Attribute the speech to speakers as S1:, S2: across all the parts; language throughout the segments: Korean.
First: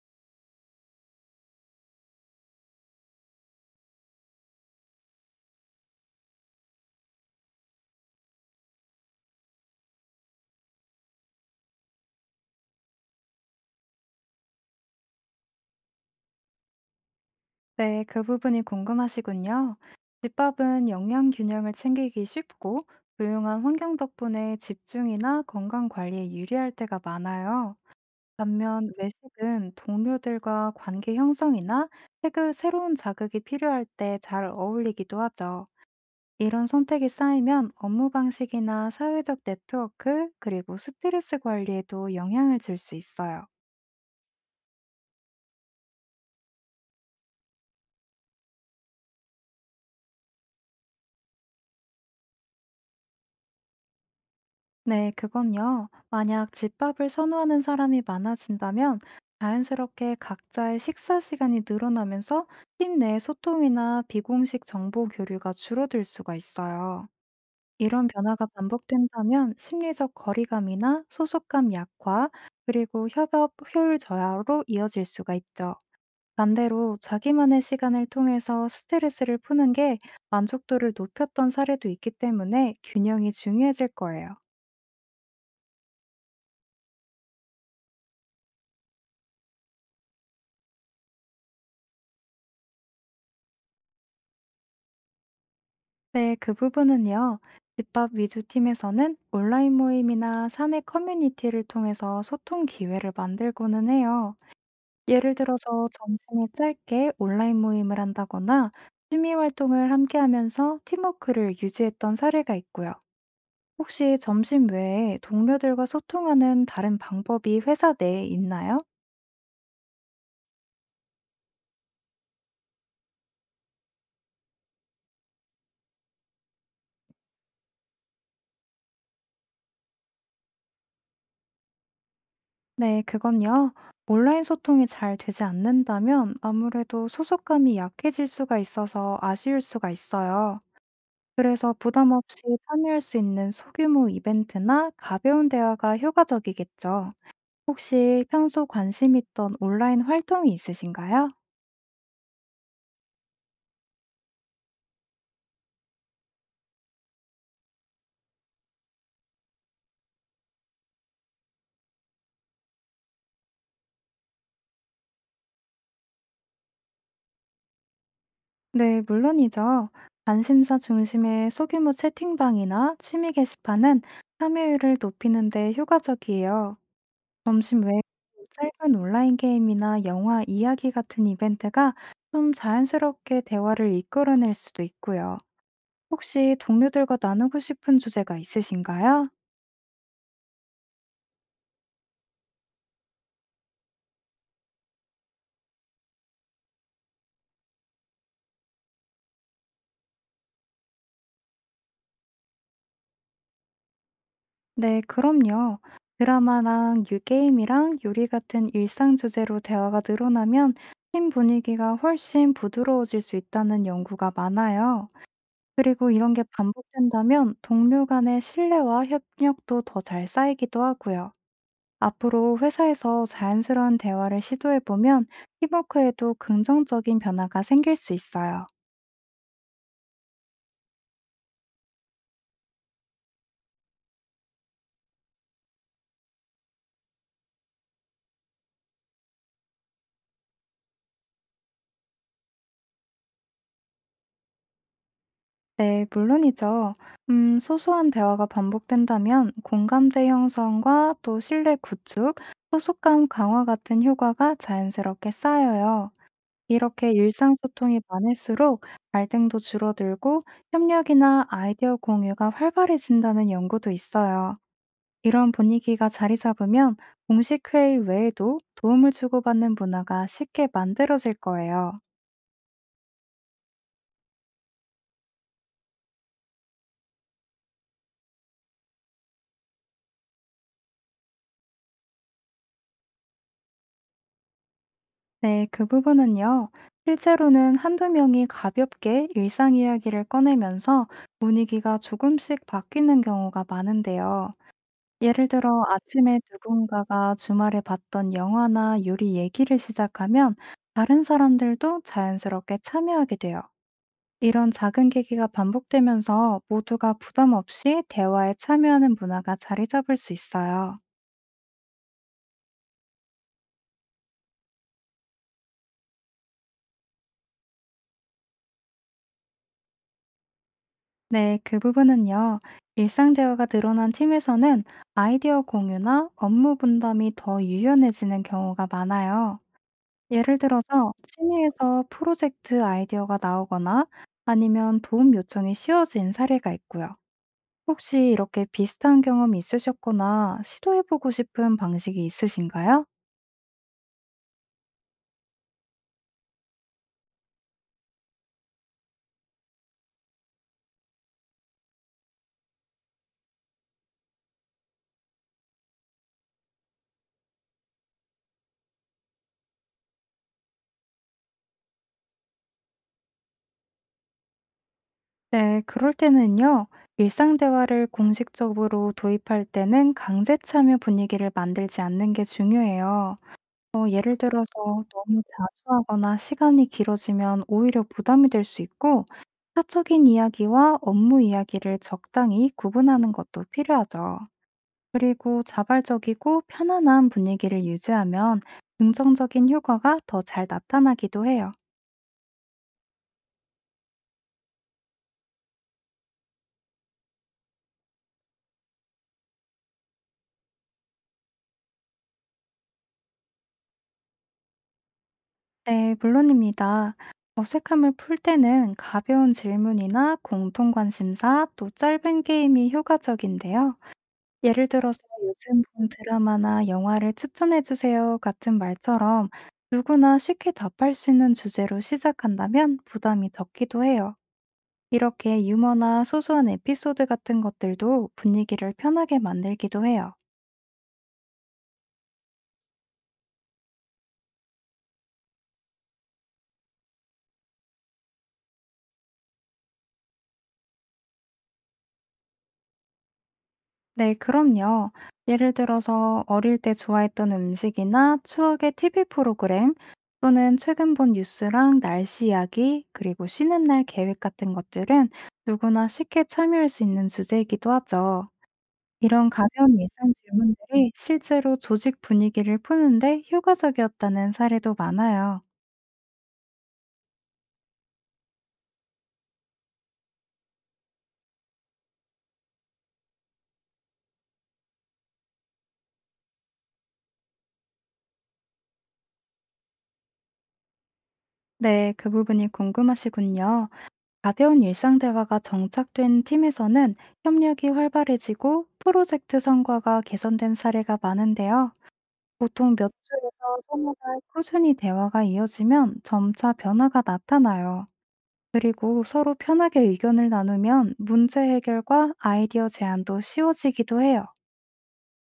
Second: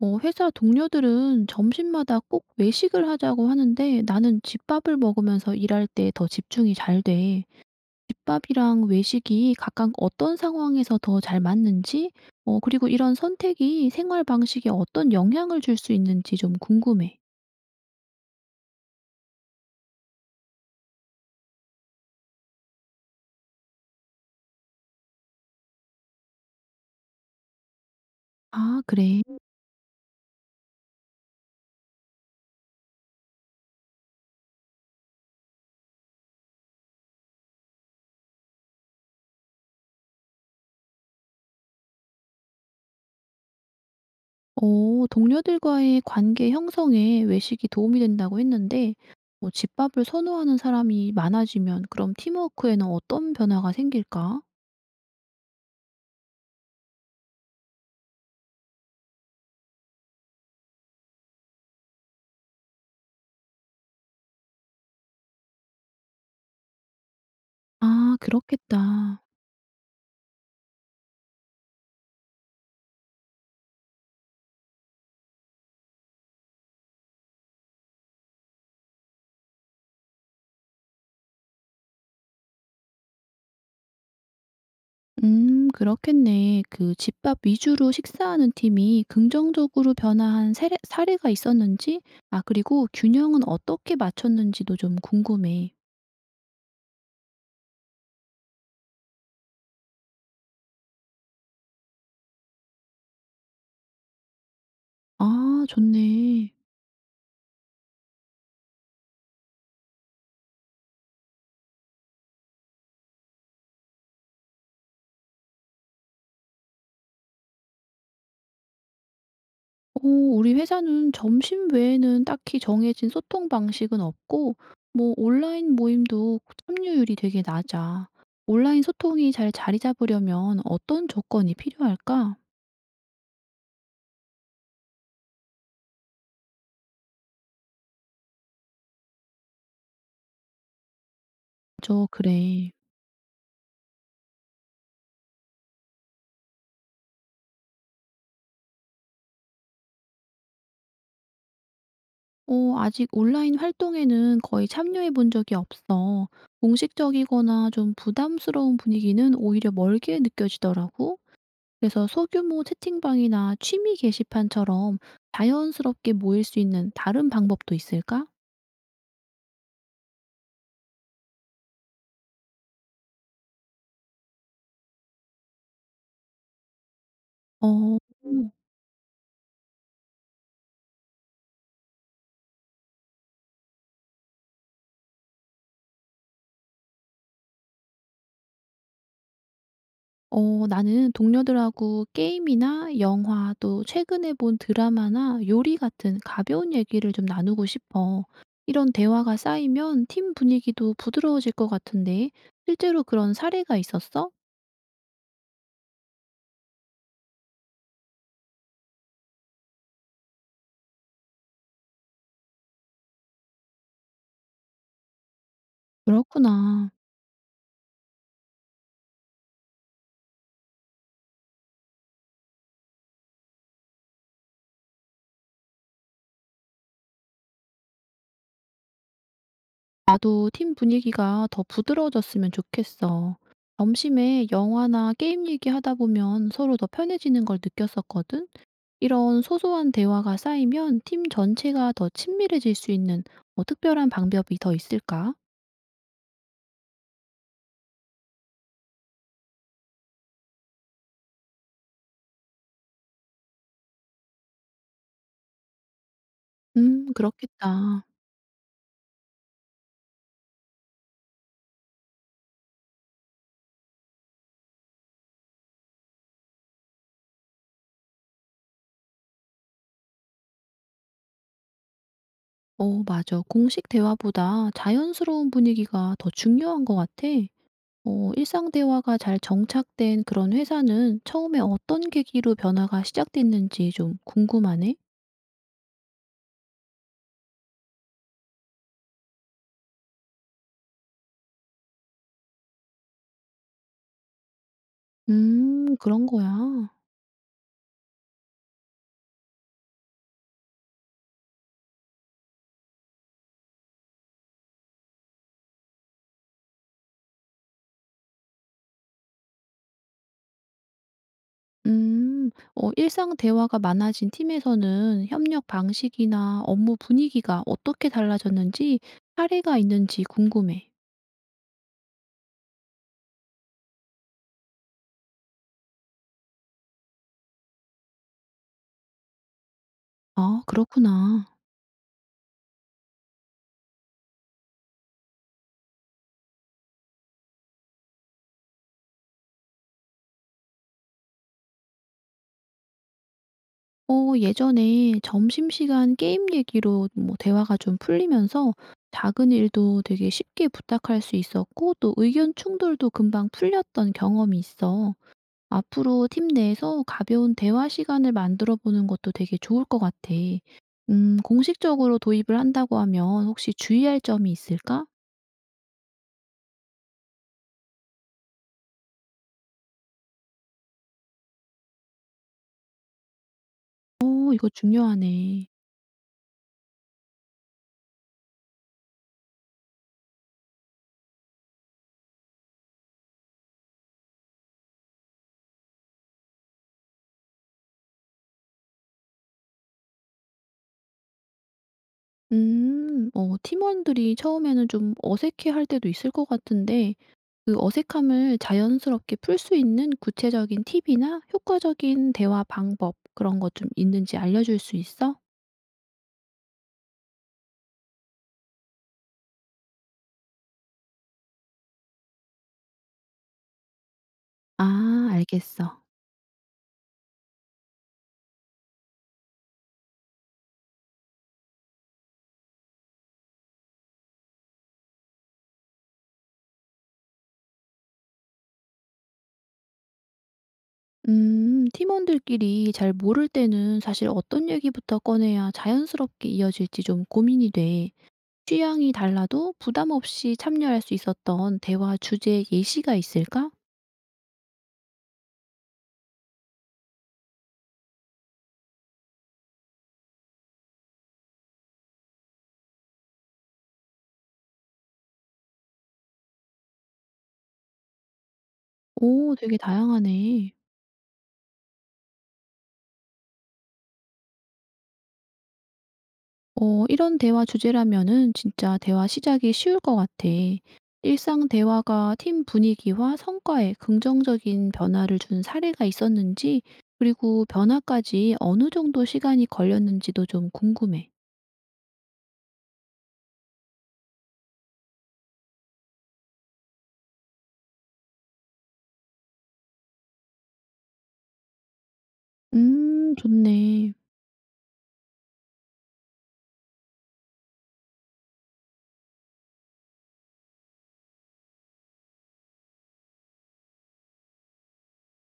S1: 회사 동료들은 점심마다 꼭 외식을 하자고 하는데 나는 집밥을 먹으면서 일할 때 더 집중이 잘 돼. 집밥이랑 외식이 각각 어떤 상황에서 더 잘 맞는지, 그리고 이런 선택이 생활 방식에 어떤 영향을 줄 수 있는지 좀 궁금해.
S2: 네, 그 부분이 궁금하시군요. 집밥은 영양 균형을 챙기기 쉽고 조용한 환경 덕분에 집중이나 건강 관리에 유리할 때가 많아요.
S1: 아,
S2: 반면
S1: 그래.
S2: 외식은 동료들과 관계 형성이나 새로운 자극이 필요할 때 잘 어울리기도 하죠. 이런 선택이 쌓이면 업무 방식이나 사회적 네트워크, 그리고 스트레스 관리에도 영향을 줄 수 있어요.
S1: 어, 동료들과의 관계 형성에 외식이 도움이 된다고 했는데, 뭐 집밥을 선호하는 사람이 많아지면 그럼 팀워크에는 어떤 변화가 생길까?
S2: 네, 그건요. 만약 집밥을 선호하는 사람이 많아진다면 자연스럽게 각자의 식사 시간이 늘어나면서 팀 내 소통이나 비공식 정보 교류가 줄어들 수가 있어요. 이런
S1: 아,
S2: 변화가
S1: 그렇겠다.
S2: 반복된다면 심리적 거리감이나 소속감 약화, 그리고 협업 효율 저하로 이어질 수가 있죠. 반대로 자기만의 시간을 통해서 스트레스를 푸는 게 만족도를 높였던 사례도 있기 때문에 균형이 중요해질 거예요.
S1: 그렇겠네. 그 집밥 위주로 식사하는 팀이 긍정적으로 변화한 사례 사례가 있었는지, 아 그리고 균형은 어떻게 맞췄는지도 좀 궁금해.
S2: 네, 그 부분은요. 집밥 위주 팀에서는 온라인 모임이나 사내 커뮤니티를 통해서 소통 기회를 만들고는 해요. 예를
S1: 아
S2: 들어서 점심에
S1: 좋네.
S2: 짧게 온라인 모임을 한다거나 취미 활동을 함께 하면서 팀워크를 유지했던 사례가 있고요. 혹시 점심 외에 동료들과 소통하는 다른 방법이 회사 내에 있나요?
S1: 오 우리 회사는 점심 외에는 딱히 정해진 소통 방식은 없고 뭐 온라인 모임도 참여율이 되게 낮아. 온라인 소통이 잘 자리 잡으려면 어떤 조건이 필요할까?
S2: 네, 그건요. 온라인 소통이 잘 되지 않는다면 아무래도 소속감이 약해질 수가 있어서 아쉬울 수가 있어요. 그래서
S1: 저
S2: 부담 없이
S1: 그래.
S2: 참여할 수 있는 소규모 이벤트나 가벼운 대화가 효과적이겠죠. 혹시 평소 관심 있던 온라인 활동이 있으신가요?
S1: 어, 아직 온라인 활동에는 거의 참여해 본 적이 없어. 공식적이거나 좀 부담스러운 분위기는 오히려 멀게 느껴지더라고. 그래서 소규모 채팅방이나 취미 게시판처럼 자연스럽게 모일 수 있는 다른 방법도 있을까?
S2: 네, 물론이죠. 관심사 중심의 소규모 채팅방이나 취미 게시판은 참여율을 높이는 데 효과적이에요. 점심
S1: 어,
S2: 외에 짧은 온라인 게임이나 영화 이야기 같은 이벤트가 좀 자연스럽게 대화를 이끌어낼 수도 있고요. 혹시 동료들과 나누고 싶은 주제가 있으신가요?
S1: 어 나는 동료들하고 게임이나 영화 또 최근에 본 드라마나 요리 같은 가벼운 얘기를 좀 나누고 싶어. 이런 대화가 쌓이면 팀 분위기도 부드러워질 것 같은데 실제로 그런 사례가 있었어?
S2: 네, 그럼요. 드라마랑 유게임이랑 요리 같은 일상 주제로 대화가 늘어나면 팀 분위기가 훨씬 부드러워질 수 있다는 연구가 많아요. 그리고 이런 게
S1: 그렇구나.
S2: 반복된다면 동료 간의 신뢰와 협력도 더 잘 쌓이기도 하고요. 앞으로 회사에서 자연스러운 대화를 시도해보면 팀워크에도 긍정적인 변화가 생길 수 있어요.
S1: 나도 팀 분위기가 더 부드러워졌으면 좋겠어. 점심에 영화나 게임 얘기하다 보면 서로 더 편해지는 걸 느꼈었거든. 이런 소소한 대화가 쌓이면 팀 전체가 더 친밀해질 수 있는 뭐 특별한 방법이 더 있을까?
S2: 네, 물론이죠. 소소한 대화가 반복된다면 공감대 형성과 또 신뢰 구축, 소속감 강화 같은 효과가 자연스럽게 쌓여요. 이렇게 일상 소통이
S1: 그렇겠다.
S2: 많을수록 갈등도 줄어들고 협력이나 아이디어 공유가 활발해진다는 연구도 있어요. 이런 분위기가 자리 잡으면 공식 회의 외에도 도움을 주고받는 문화가 쉽게 만들어질 거예요.
S1: 어, 맞아. 공식 대화보다 자연스러운 분위기가 더 중요한 것 같아. 어, 일상 대화가 잘 정착된 그런 회사는 처음에 어떤 계기로 변화가 시작됐는지 좀 궁금하네.
S2: 네, 그 부분은요. 실제로는 한두 명이 가볍게 일상 이야기를 꺼내면서 분위기가 조금씩 바뀌는 경우가 많은데요. 예를 들어
S1: 그런
S2: 아침에
S1: 거야.
S2: 누군가가 주말에 봤던 영화나 요리 얘기를 시작하면 다른 사람들도 자연스럽게 참여하게 돼요. 이런 작은 계기가 반복되면서 모두가 부담 없이 대화에 참여하는 문화가 자리 잡을 수 있어요.
S1: 음. 어 일상 대화가 많아진 팀에서는 협력 방식이나 업무 분위기가 어떻게 달라졌는지 사례가 있는지 궁금해.
S2: 네, 그 부분은요. 일상 대화가 늘어난 팀에서는 아이디어 공유나 업무 분담이 더 유연해지는 경우가 많아요. 예를
S1: 아,
S2: 들어서
S1: 그렇구나.
S2: 취미에서 프로젝트 아이디어가 나오거나 아니면 도움 요청이 쉬워진 사례가 있고요. 혹시 이렇게 비슷한 경험 있으셨거나 시도해보고 싶은 방식이 있으신가요?
S1: 어, 예전에 점심시간 게임 얘기로 뭐 대화가 좀 풀리면서 작은 일도 되게 쉽게 부탁할 수 있었고 또 의견 충돌도 금방 풀렸던 경험이 있어. 앞으로 팀 내에서 가벼운 대화 시간을 만들어 보는 것도 되게 좋을 것 같아. 공식적으로 도입을 한다고 하면 혹시 주의할 점이 있을까?
S2: 네, 그럴 때는요. 일상 대화를 공식적으로 도입할 때는 강제 참여 분위기를 만들지 않는 게 중요해요. 예를
S1: 어,
S2: 들어서
S1: 이거
S2: 너무
S1: 중요하네.
S2: 자주 하거나 시간이 길어지면 오히려 부담이 될 수 있고, 사적인 이야기와 업무 이야기를 적당히 구분하는 것도 필요하죠. 그리고 자발적이고 편안한 분위기를 유지하면 긍정적인 효과가 더 잘 나타나기도 해요.
S1: 어, 팀원들이 처음에는 좀 어색해 할 때도 있을 것 같은데, 그 어색함을 자연스럽게 풀 수 있는 구체적인 팁이나 효과적인 대화 방법, 그런 것 좀 있는지 알려줄 수 있어?
S2: 네, 물론입니다. 어색함을 풀 때는 가벼운 질문이나 공통 관심사 또 짧은 게임이 효과적인데요. 예를 들어서
S1: 아,
S2: "요즘
S1: 알겠어.
S2: 본 드라마나 영화를 추천해 주세요." 같은 말처럼 누구나 쉽게 답할 수 있는 주제로 시작한다면 부담이 적기도 해요. 이렇게 유머나 소소한 에피소드 같은 것들도 분위기를 편하게 만들기도 해요.
S1: 팀원들끼리 잘 모를 때는 사실 어떤 얘기부터 꺼내야 자연스럽게 이어질지 좀 고민이 돼. 취향이 달라도 부담 없이 참여할 수 있었던 대화 주제 예시가 있을까?
S2: 네, 그럼요. 예를 들어서 어릴 때 좋아했던 음식이나 추억의 TV 프로그램 또는 최근 본 뉴스랑 날씨 이야기 그리고 쉬는 날 계획 같은 것들은 누구나 쉽게 참여할 수 있는 주제이기도 하죠. 이런
S1: 오, 되게
S2: 가벼운 일상
S1: 다양하네.
S2: 질문들이 실제로 조직 분위기를 푸는데 효과적이었다는 사례도 많아요.
S1: 어, 이런 대화 주제라면은 진짜 대화 시작이 쉬울 것 같아. 일상 대화가 팀 분위기와 성과에 긍정적인 변화를 준 사례가 있었는지, 그리고 변화까지 어느 정도 시간이 걸렸는지도 좀 궁금해.
S2: 네, 그 부분이 궁금하시군요. 가벼운 일상 대화가 정착된 팀에서는 협력이 활발해지고 프로젝트 성과가 개선된 사례가 많은데요. 보통 몇 주에서
S1: 좋네.
S2: 서너 달 꾸준히 대화가 이어지면 점차 변화가 나타나요. 그리고 서로 편하게 의견을 나누면 문제 해결과 아이디어 제안도 쉬워지기도 해요.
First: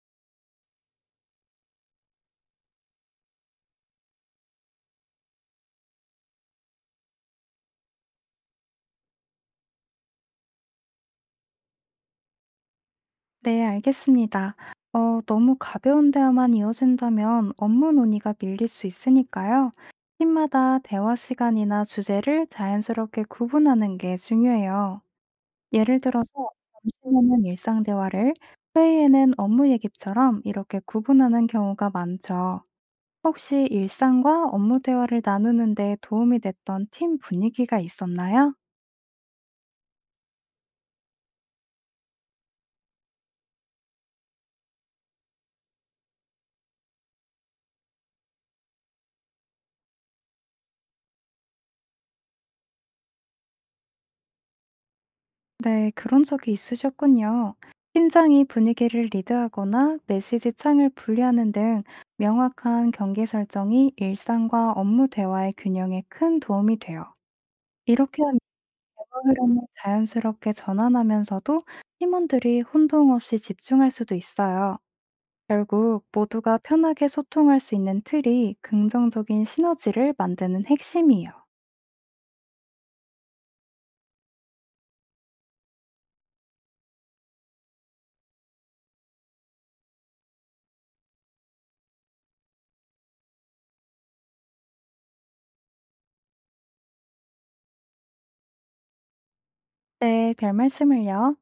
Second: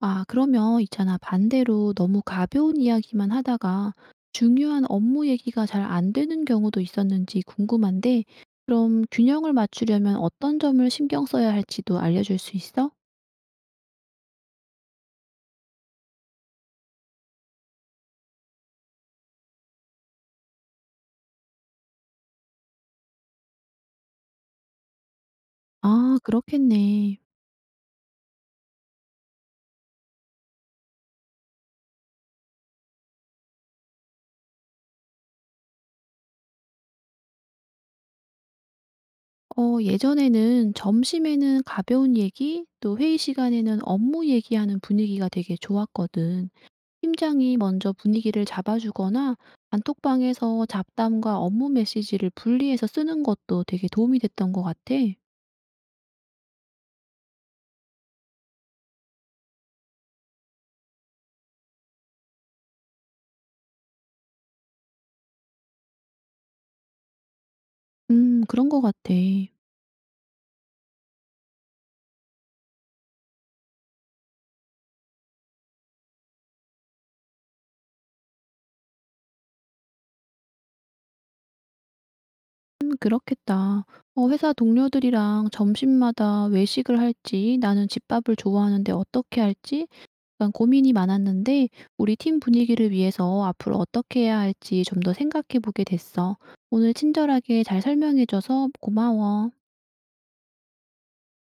S1: 아 그러면 있잖아 반대로 너무 가벼운 이야기만 하다가 중요한 업무 얘기가 잘 안 되는 경우도 있었는지 궁금한데 그럼 균형을 맞추려면 어떤 점을 신경 써야 할지도 알려줄 수 있어?
S2: 네, 알겠습니다. 너무 가벼운 대화만 이어진다면 업무 논의가 밀릴 수 있으니까요. 팀마다 대화 시간이나 주제를 자연스럽게 구분하는 게 중요해요. 예를
S1: 아
S2: 들어서
S1: 그렇겠네.
S2: 점심에는 일상 대화를, 회의에는 업무 얘기처럼 이렇게 구분하는 경우가 많죠. 혹시 일상과 업무 대화를 나누는데 도움이 됐던 팀 분위기가 있었나요?
S1: 어 예전에는 점심에는 가벼운 얘기 또 회의 시간에는 업무 얘기하는 분위기가 되게 좋았거든. 팀장이 먼저 분위기를 잡아주거나 단톡방에서 잡담과 업무 메시지를 분리해서 쓰는 것도 되게 도움이 됐던 것 같아.
S2: 네, 그런 적이 있으셨군요. 팀장이 분위기를 리드하거나 메시지 창을 분리하는 등 명확한 경계 설정이 일상과 업무 대화의 균형에 큰 도움이 돼요. 이렇게 하면
S1: 그런 것 같아.
S2: 흐름을 자연스럽게 전환하면서도 팀원들이 혼동 없이 집중할 수도 있어요. 결국 모두가 편하게 소통할 수 있는 틀이 긍정적인 시너지를 만드는 핵심이에요.
S1: 그렇겠다. 어, 회사 동료들이랑 점심마다 외식을 할지, 나는 집밥을 좋아하는데 어떻게 할지, 약간 고민이 많았는데, 우리 팀 분위기를 위해서 앞으로 어떻게 해야 할지 좀 더 생각해 보게 됐어. 오늘 친절하게 잘 설명해줘서 고마워.
S2: 네, 별 말씀을요.